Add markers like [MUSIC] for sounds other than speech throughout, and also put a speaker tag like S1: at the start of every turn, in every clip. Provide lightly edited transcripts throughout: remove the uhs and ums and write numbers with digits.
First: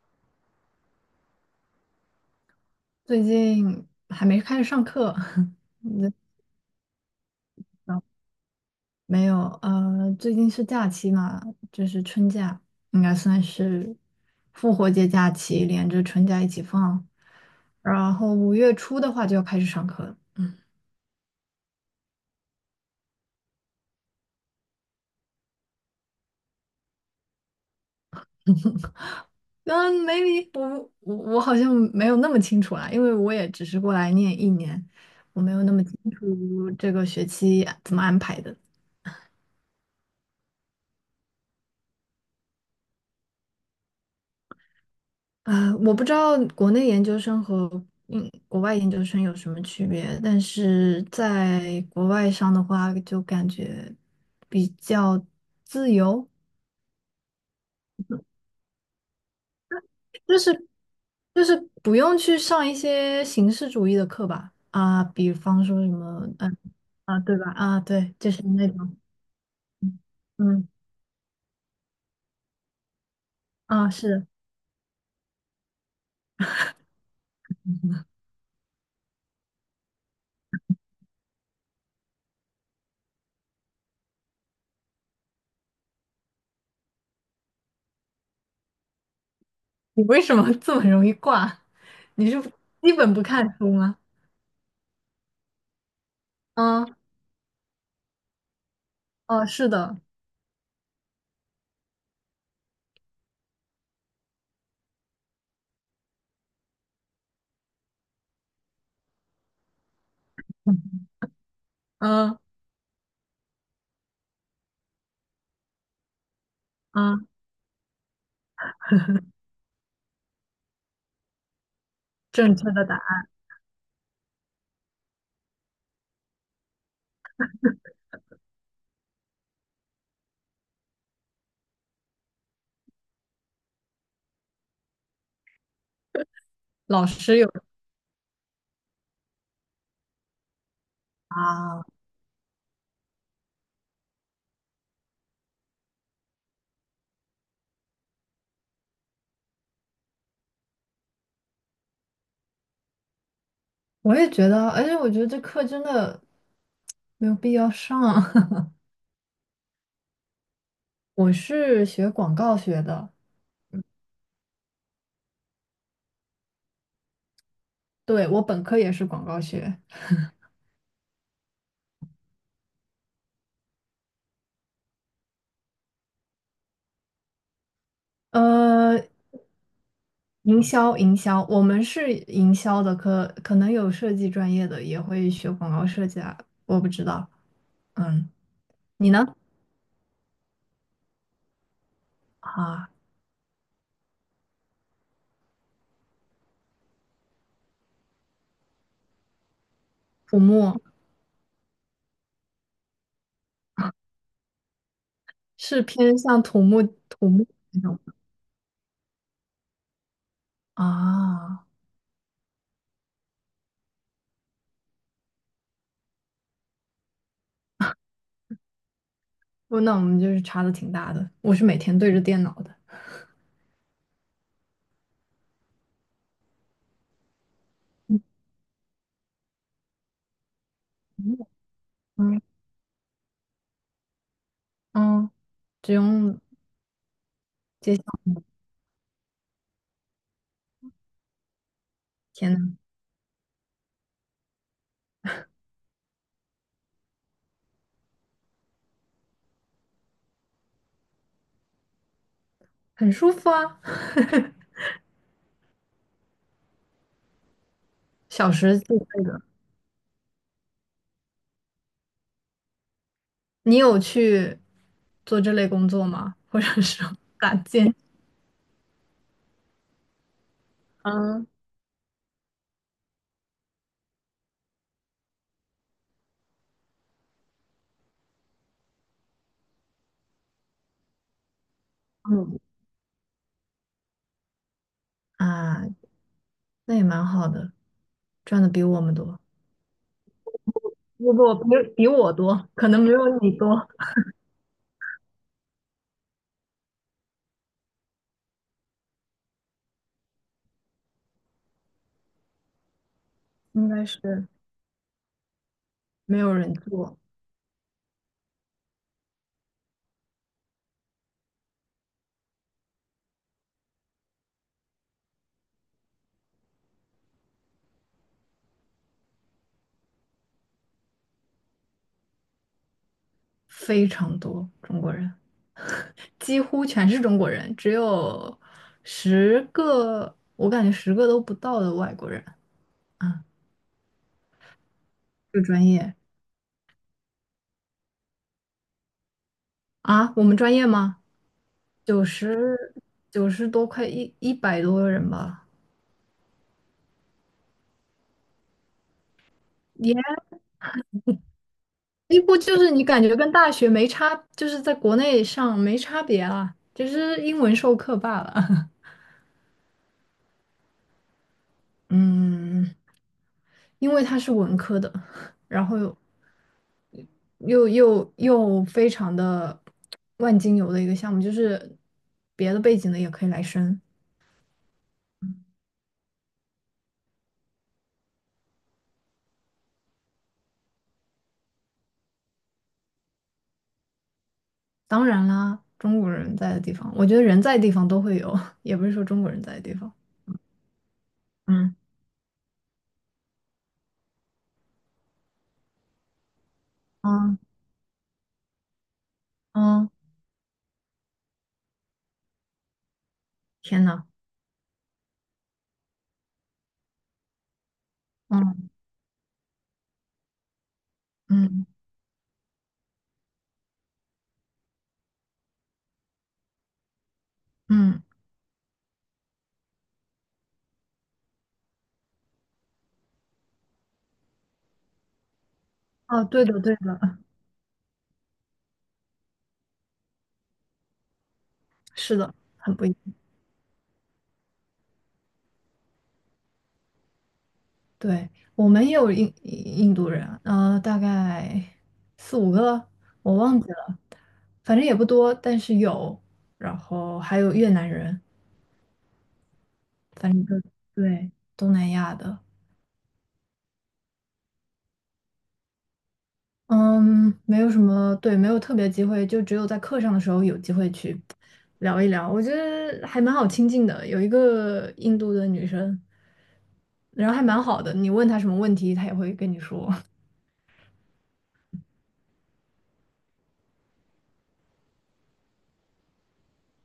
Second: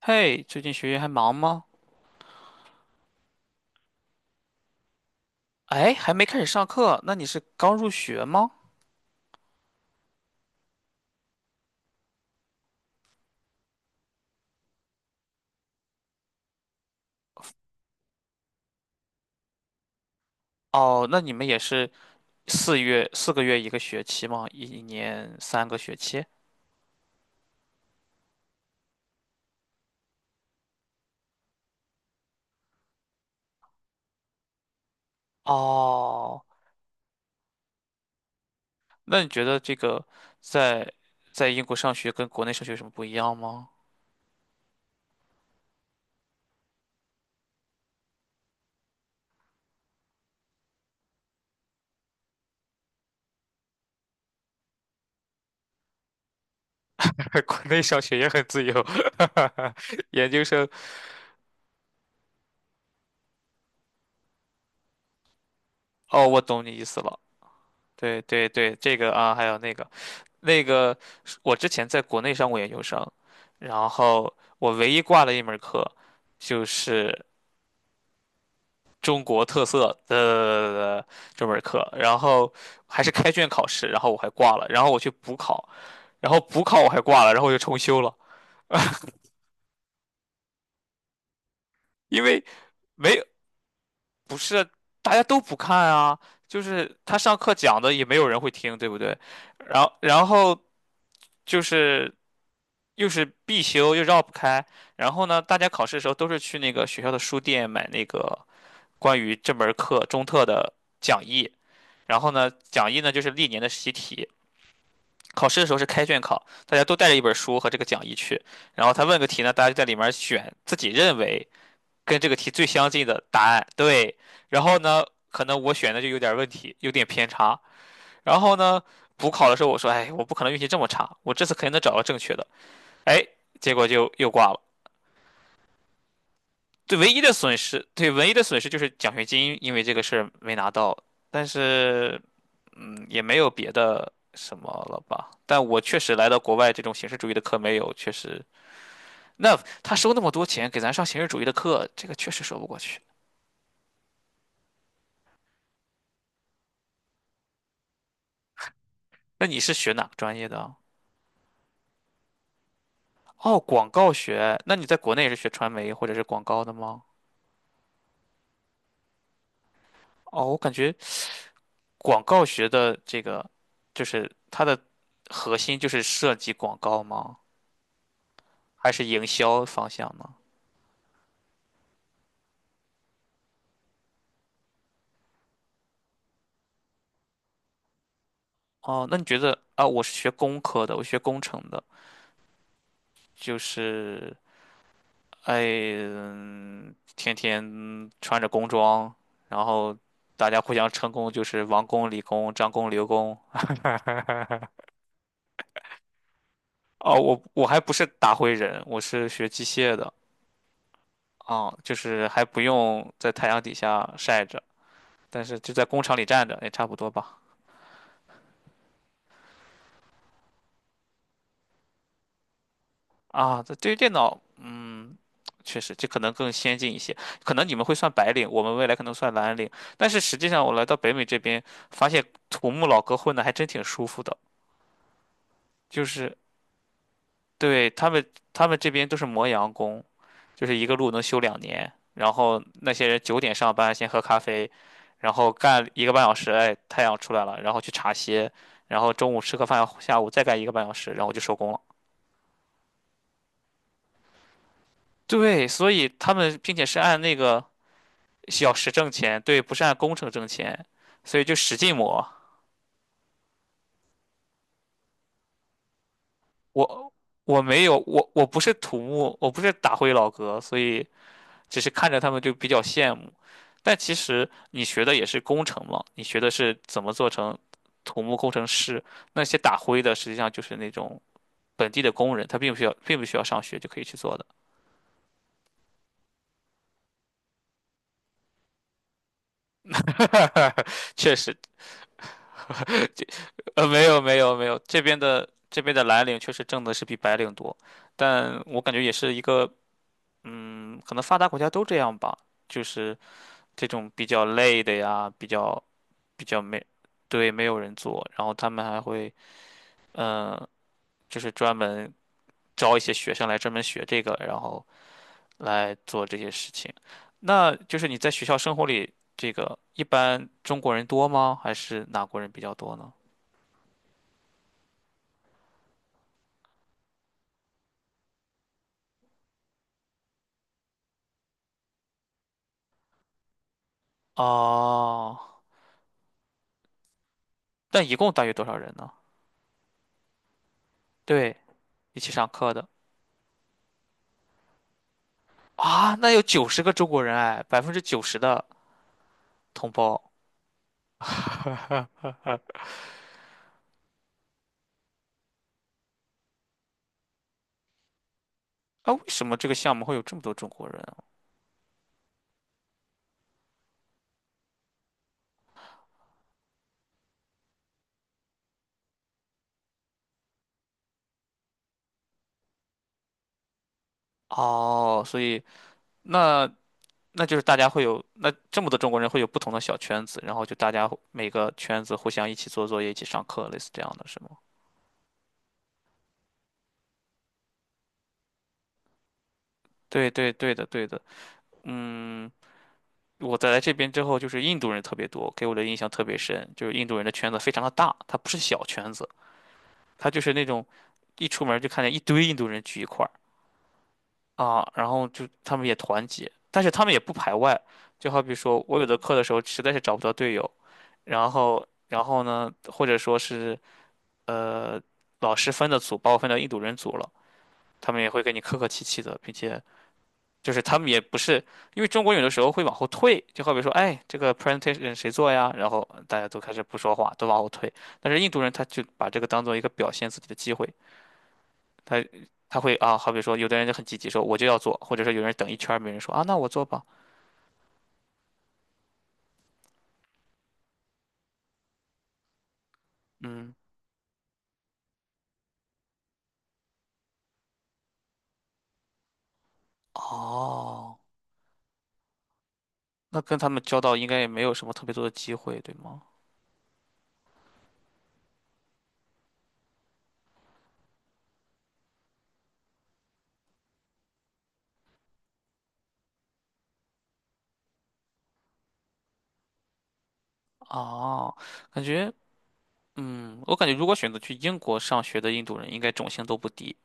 S1: 嘿，最近学业还忙吗？
S2: 最近还没开始上课，[LAUGHS]
S1: 哎，
S2: 你
S1: 还
S2: 在
S1: 没开始上课，那你是刚入
S2: 忙
S1: 学吗？
S2: 没有？最近是假期嘛，就是春假，应该算是复活节假期连着春假一起放。然后5月初的话就要开始上课了。
S1: 哦，那你们也是4个月一个学期吗？一年3个学期？
S2: 嗯，maybe 我好像没有那么清楚啦，因为我也只是过来念一年，我没有那么清
S1: 哦，
S2: 楚这个学期怎么安排的。
S1: 那你觉得这个在在英国上学跟国内上学有什么不一样吗？
S2: 啊，我不知道国内研究生和国外研究生有什么区别，但是在国外上的话，就感觉比较自由，
S1: [LAUGHS] 国内上学也很自由，[LAUGHS] 研
S2: 就
S1: 究生
S2: 是就是不用去上一些形式主义的课吧，啊，比方说什
S1: 哦，
S2: 么，
S1: 我懂你意思
S2: 啊，
S1: 了。
S2: 对吧？啊，对，
S1: 对
S2: 就是
S1: 对
S2: 那
S1: 对，这
S2: 种，
S1: 个啊，还有那个。那
S2: 嗯
S1: 个我之前在国内上过研究生，然
S2: 啊，是
S1: 后我唯一挂的一门课就是中国特色的这门课，然后还是开卷考试，然后我还挂了，然后我去补考，然后补考我还挂了，然后我就重修了，
S2: 你为什么 [LAUGHS] 这么容易挂？
S1: 因
S2: 你是
S1: 为
S2: 基本
S1: 没
S2: 不
S1: 有。
S2: 看书吗？
S1: 不是大家都不看啊，就
S2: 嗯，
S1: 是他上课讲的也没有人会听，对不对？
S2: 哦，是
S1: 然后
S2: 的，
S1: 然后就是又是必修又绕不开，然后呢，大家考试的时候都是去那个学校的书店买那个关于这门课中特的
S2: 嗯
S1: 讲义，然后
S2: 嗯，
S1: 呢，讲义呢就是历年的习题。考试的时候是开卷考，大家都带着一
S2: 啊
S1: 本书和这个讲义去，然后他问个题呢，大家就在里面选自己认为跟这个题
S2: 正确
S1: 最
S2: 的
S1: 相
S2: 答
S1: 近的答案，对。然后呢，可能我选的就有点问题，有点偏差。然后呢，补考的时候我说，哎，我不可能运气这么差，我这次肯定能找到正确的。哎，结果就又挂了。对，
S2: 老
S1: 唯一的
S2: 师有
S1: 损失，对，唯一的损失就是奖学金，因为这个事儿没拿到。但
S2: 啊，
S1: 是，嗯，也没有别的什么了吧？但我确实来到国外，这种形式主义的课没有，确实，那他收那么多钱给咱上形式主义的课，这个确实说不过去。
S2: 我也觉得，而且我觉得这课真的没有必要上。[LAUGHS]
S1: 那你是学哪个专业的啊？
S2: 我是学广告学的，
S1: 哦，广告学，那你在国内也是学传媒或者是广告的吗？
S2: 对，我本科也是广告学，
S1: 哦，我感觉广告学的这个，就是它的核心就是设计广告吗？还
S2: 呃，
S1: 是营销方向呢？
S2: 营销，营销，我们是营销的可能有设计专业的也会学广告设计啊，我不知道。嗯，
S1: 哦，
S2: 你
S1: 那你
S2: 呢？
S1: 觉得啊，我是学工科的，我学工程的，
S2: 啊，
S1: 就是哎，嗯天天穿着工装，然后
S2: 土
S1: 大家互
S2: 木
S1: 相称工，就是王工、李工、张工、刘工。
S2: 是偏向土木
S1: 哦，
S2: 土
S1: 我
S2: 木
S1: 我还
S2: 那
S1: 不
S2: 种
S1: 是打灰人，我是学机械的。
S2: 啊，
S1: 啊，就是还不用在太阳底下晒着，但是就在工厂里站着也差不多吧。
S2: 不，那我们就是差的挺大的。我是每天对着电脑的。
S1: 啊，这对于电脑，嗯，确实这可能更先进一些，可能你们会算
S2: 嗯
S1: 白领，我们未来可能算蓝领。但是实际上，我来到北美这边，发现
S2: 嗯
S1: 土木老哥混的还真挺舒服的，
S2: 嗯，只
S1: 就是
S2: 用
S1: 对
S2: 接小
S1: 他们，他们这边都是磨洋工，就是一个路能修2年。然
S2: 天
S1: 后
S2: 呐，
S1: 那些人9点上班，先喝咖啡，然后干一个半小时，哎，太阳出来了，然后去茶歇，然后中午吃个饭，下午再干一个半小时，然后就收工了。
S2: 很舒服啊，[LAUGHS]
S1: 对，所以他们并且是按那个
S2: 小
S1: 小
S2: 时
S1: 时
S2: 自
S1: 挣
S2: 费
S1: 钱，
S2: 的。
S1: 对，不是按工程挣钱，所以就使劲磨。
S2: 你有去做这类工作吗？或者是
S1: 我
S2: [LAUGHS] 打
S1: 我没
S2: 尖？
S1: 有，我我不是土木，我不是打灰老哥，所以
S2: 嗯
S1: 只是看着他们就比较羡慕。但其实你学的也是工程嘛，你学的是怎么做成土木工程师，那些打灰的实际上就是那种本地的工人，他
S2: 嗯，
S1: 并不需要，并不需要上学就可以去做的。
S2: 啊，那也蛮好的，赚的比我们多，
S1: [LAUGHS]
S2: 不
S1: 确
S2: 不，
S1: 实，
S2: 比我多，可能没有你多，
S1: 没有没有没有，这边的蓝领确实挣的是比白领多，但我感觉也是一个，嗯，可能发达国家都这样吧，就是这
S2: 应该
S1: 种比较
S2: 是
S1: 累的呀，比较
S2: 没
S1: 比
S2: 有
S1: 较
S2: 人
S1: 没，
S2: 做，
S1: 对，没有人做，然后他们还会，嗯、就是专门招一些学生来专门学这个，然后来做这些事情。那就是你在学校生活里，这个一般中国人多吗？还是哪国人比较多呢？
S2: 非常多中国人，几乎全是中国人，只有十个，我感觉十个都不到的外国人啊，
S1: 哦，
S2: 这个专业。
S1: 但一共大约多少人呢？
S2: 啊，我们专业吗？
S1: 对，一
S2: 九
S1: 起上课的
S2: 十九十多快一百多人吧，
S1: 啊，那有90个中国人哎，90%的同胞。
S2: 也几乎就是你感觉跟大学没差，就是在国内上没差别啦，就是英文授课罢了。[LAUGHS]
S1: 啊，为什么这个项目会有这么多中国人啊
S2: 嗯，因为他是文科的，然后又非常的万金油的一个项目，就是别的背景的也可以来申。
S1: 哦，所以那那就是大家会有，那这么多中国人会有不同的小圈子，然后就大家互每个圈子互相一起做作业、一起上课，类似这样的是吗？
S2: 当然啦，中国人在的地方，我觉得人在的地方都会有，也不是说中国人在的地方。
S1: 对对对的对的，
S2: 嗯
S1: 嗯，我在来这边之后，就是印度人特别多，给我的印象特别深，就是印度人的圈
S2: 嗯。
S1: 子非常的大，它不是小圈子，
S2: 嗯，
S1: 它就是那种一出门就看见一堆印度人聚一块儿
S2: 天呐，
S1: 啊，然后就他们也团结，但是他们也不排外，就好比说
S2: 嗯
S1: 我有的课的时候实在是找不到队友，然后
S2: 嗯
S1: 然后呢，或者说是。呃，老师分的组把我分到印度人组了，他们
S2: 嗯，
S1: 也会跟你客客气气的，并且就是他们也不是，因为中国有的时候会往后退，就好比说，哎，这个 presentation 谁做呀？然后大
S2: 哦，
S1: 家都
S2: 对
S1: 开
S2: 的
S1: 始
S2: 对
S1: 不说话，
S2: 的，
S1: 都往后退。但是印度人他就把这个当做一个表现自己的机会，他
S2: 是的，
S1: 他会
S2: 很不一
S1: 啊，好
S2: 样
S1: 比说有的人就很积极说我就要做，或者说有人等一圈儿没人说啊，那我做吧，
S2: 对，我们也有印度人，大概4、5个，我
S1: 嗯，
S2: 忘记了，反正也不多，但是有。然后还有越南人，反正就
S1: 哦，
S2: 对东南亚的，
S1: 那跟他们交道应该也没有什么特别多的机会，对吗？
S2: 嗯，没有什么，对，没有特别机会，就只有在课上的时候有机会去聊一聊。我觉得还蛮好亲近的，有一个印度的女生，然后还蛮好的，你问她什么问题，她也会跟你说。
S1: 哦，感觉。嗯，我感觉如果选择去英国上学的印度人，应该种姓都不低。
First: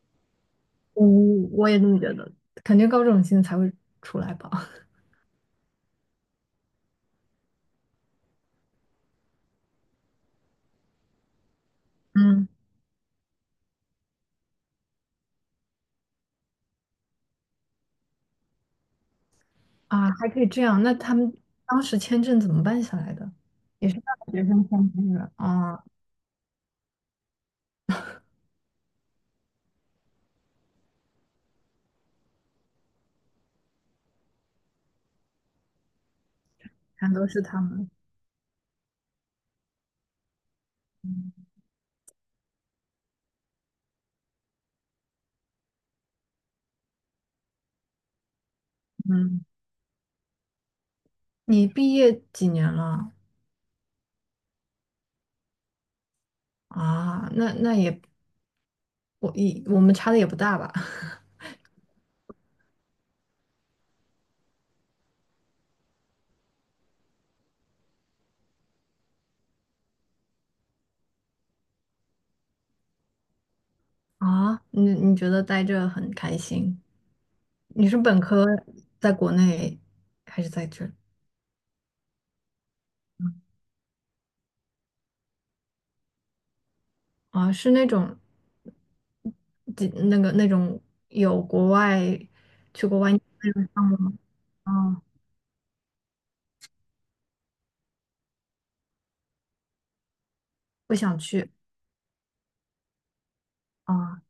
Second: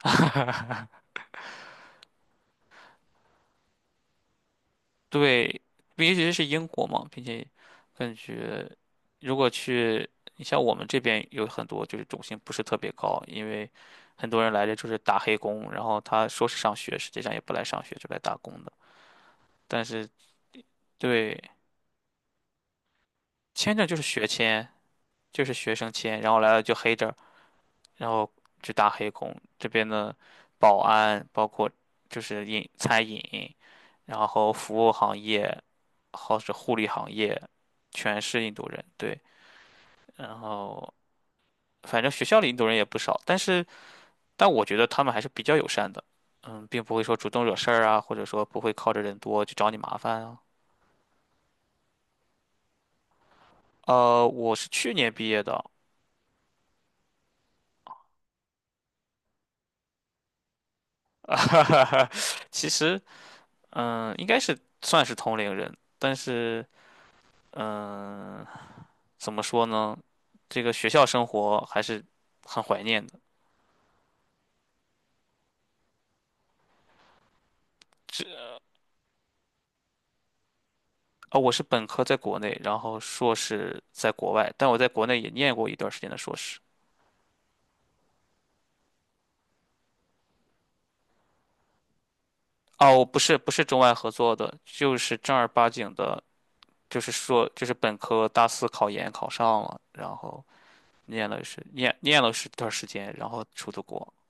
S1: [LAUGHS]
S2: 嗯，我也这么觉得，肯定高中心才会出来吧。
S1: 对，毕竟是英国嘛，并且感觉如果去，你像我们这边有很多就是种姓
S2: 嗯，
S1: 不是特别高，因为很多人来这就是打黑工，然后他说是上学，实际上也不来上学，就来打工的。但
S2: [LAUGHS]
S1: 是
S2: 啊，还可以这样，那他们
S1: 对，
S2: 当时签证怎么办下来的？
S1: 签证就是学
S2: 学生
S1: 签，
S2: 签证了
S1: 就是学
S2: 啊，
S1: 生签，然后来了就黑着，然后去打黑工。这边的保安，包括就是饮餐饮，然后服务行业，或者护理行
S2: 全都
S1: 业，
S2: 是他们。
S1: 全是印度人。对，然后反正学校里印度人也不少，但是但我觉得他们还是比较友善的，嗯，并不会说主动惹事儿啊，或者说不会靠着人多
S2: 嗯，
S1: 去找你麻烦啊。
S2: 你毕业几年了？
S1: 我是去年毕业的，
S2: 啊，那也我们差的也不大吧？[LAUGHS]
S1: [LAUGHS] 其实嗯，应该是算是同龄人，但是嗯。怎么说呢？这个学校生活还是很怀念的。
S2: 啊，你觉得待着很开心？你是本
S1: 这
S2: 科在国内还是在这儿？
S1: 啊，我是本科在国内，然后硕士在国外，但我在国内也念过一段时间的硕士。
S2: 啊，是那种，几那个那种有国外去国
S1: 哦，
S2: 外
S1: 不
S2: 念
S1: 是，不是中
S2: 项
S1: 外
S2: 目
S1: 合
S2: 吗？
S1: 作的，就
S2: 啊，
S1: 是正儿八经的，就是说，就是本科大四考研考上了，然后
S2: 不想
S1: 念了
S2: 去
S1: 是念念了是一段时间，然后出的国。
S2: 啊，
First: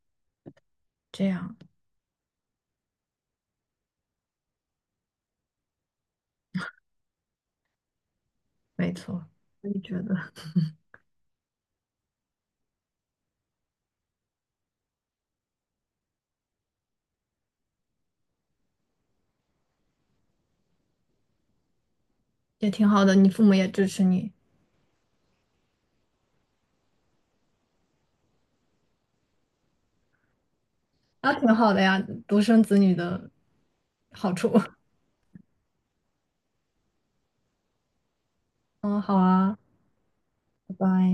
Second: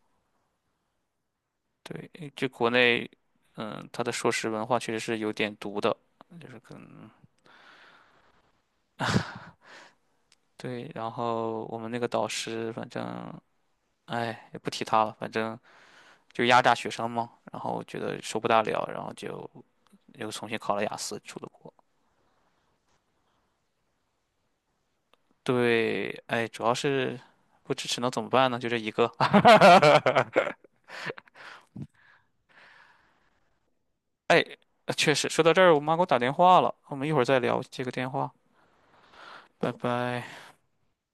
S2: 这样
S1: 对，就国内，嗯，他的硕士文化确实是有点毒的，就是跟。
S2: 没错，
S1: [LAUGHS]
S2: 我也觉得
S1: 对，然后我们那个导师，反正哎，也不提他了，反正就压榨学生嘛。然后觉得受不大了，然后就又重新考了雅思，出了国。
S2: 也挺好的，你父母也支持你，
S1: 对，哎，主要是不支持能怎么办呢？就这一个。[LAUGHS]
S2: 那挺好的呀，独生子女的好处。[LAUGHS]
S1: 确实，说到这儿，我妈给我打电话了，我们一会儿再聊接个电话，
S2: 嗯，好啊，
S1: 拜拜。
S2: 拜拜。